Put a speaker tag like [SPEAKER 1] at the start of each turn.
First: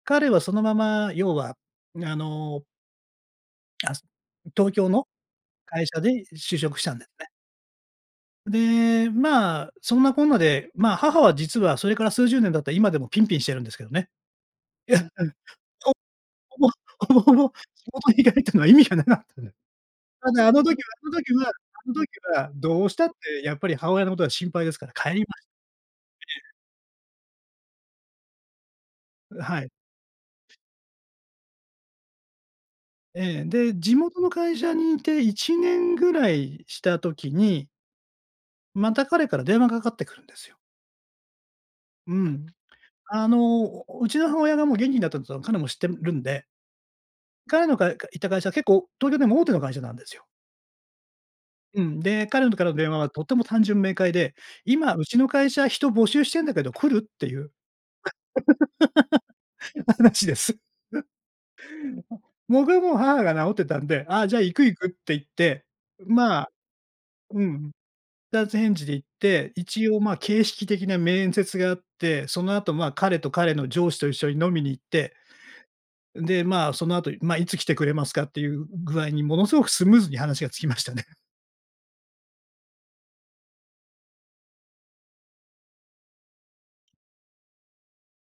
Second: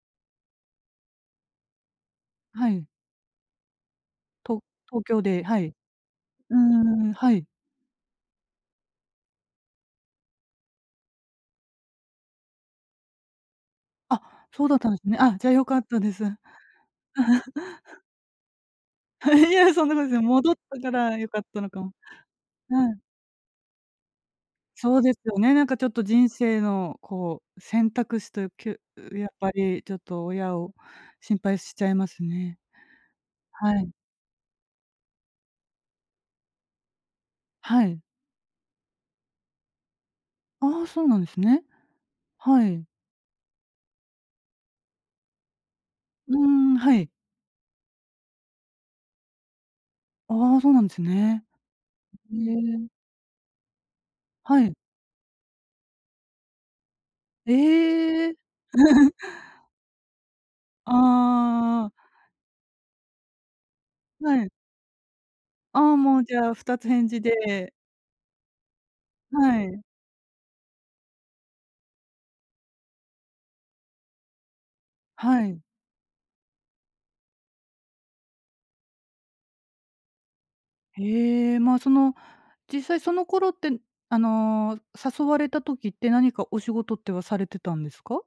[SPEAKER 1] 彼はそのまま、要はあの
[SPEAKER 2] はい。
[SPEAKER 1] あす
[SPEAKER 2] と
[SPEAKER 1] 東京
[SPEAKER 2] 東
[SPEAKER 1] の
[SPEAKER 2] 京で、はい。
[SPEAKER 1] 会社で
[SPEAKER 2] うー
[SPEAKER 1] 就職したんです
[SPEAKER 2] ん、
[SPEAKER 1] ね。
[SPEAKER 2] はい。
[SPEAKER 1] で、まあ、そんなこんなで、まあ母は実はそれから数十年経った今でもピンピンしてるんですけどね。
[SPEAKER 2] あ、そうだったんですね。あ、じゃあ良かっ
[SPEAKER 1] とう
[SPEAKER 2] たです。
[SPEAKER 1] ほぼほぼほぼ地 元に帰ったのは意味がなかった
[SPEAKER 2] い
[SPEAKER 1] で。
[SPEAKER 2] や、そんなことない。
[SPEAKER 1] ただ、
[SPEAKER 2] 戻
[SPEAKER 1] あ
[SPEAKER 2] っ
[SPEAKER 1] の時は
[SPEAKER 2] たか
[SPEAKER 1] あの
[SPEAKER 2] ら良
[SPEAKER 1] 時
[SPEAKER 2] かっ
[SPEAKER 1] は
[SPEAKER 2] たのか
[SPEAKER 1] あ
[SPEAKER 2] も。
[SPEAKER 1] ん時はど
[SPEAKER 2] は
[SPEAKER 1] うし
[SPEAKER 2] い。
[SPEAKER 1] たってやっぱり母親のことが心配ですから、
[SPEAKER 2] そう
[SPEAKER 1] 帰
[SPEAKER 2] です
[SPEAKER 1] りま
[SPEAKER 2] よね。なんかちょっと人
[SPEAKER 1] ええ。
[SPEAKER 2] 生のこう、選択肢という、きゅうやっ
[SPEAKER 1] う、
[SPEAKER 2] ぱ
[SPEAKER 1] はい。
[SPEAKER 2] りちょっと親を心配しちゃいますね。
[SPEAKER 1] ええ、で、
[SPEAKER 2] はい。
[SPEAKER 1] 地元の会社にいて1年ぐらいした時に
[SPEAKER 2] はい。
[SPEAKER 1] また彼から電話がかってくるんですよ。
[SPEAKER 2] ああ、そうなんですね。
[SPEAKER 1] うん。
[SPEAKER 2] はい。
[SPEAKER 1] あの、お、お、うちの母親がもう元気だったつのは、彼も知ってるるん
[SPEAKER 2] うー
[SPEAKER 1] で。
[SPEAKER 2] ん、はい。
[SPEAKER 1] 彼のかかいた会社は結構東京でも大手の会社なんですよ。
[SPEAKER 2] ああ、そうなんですね。
[SPEAKER 1] うん、で、
[SPEAKER 2] へ
[SPEAKER 1] 彼のとからの
[SPEAKER 2] え。
[SPEAKER 1] 電話はとても単純明快で
[SPEAKER 2] はい。
[SPEAKER 1] 「今うちの会社、人募集してんだけど、来る？」っていう
[SPEAKER 2] ええ。
[SPEAKER 1] 話です。
[SPEAKER 2] ああ。
[SPEAKER 1] 僕はもう母が治ってたんで、ああじゃあ
[SPEAKER 2] はい。
[SPEAKER 1] 行く行くって言って、
[SPEAKER 2] ああ、もうじ
[SPEAKER 1] ま
[SPEAKER 2] ゃ
[SPEAKER 1] あ
[SPEAKER 2] あ二つ返事
[SPEAKER 1] うん。
[SPEAKER 2] で。
[SPEAKER 1] 二つ返事で行って、
[SPEAKER 2] はい。
[SPEAKER 1] 一応まあ形式的な面接があって、その後ま、彼と彼の上司と一緒に飲みに行って、
[SPEAKER 2] はい。
[SPEAKER 1] で、まあ、その後、まいつ来てくれますか、っていう具合にものすごくスムーズに話がつきましたね。
[SPEAKER 2] へえ。まあその、実際その頃って、あの、誘われた時って、何かお仕事ってはされてたんですか？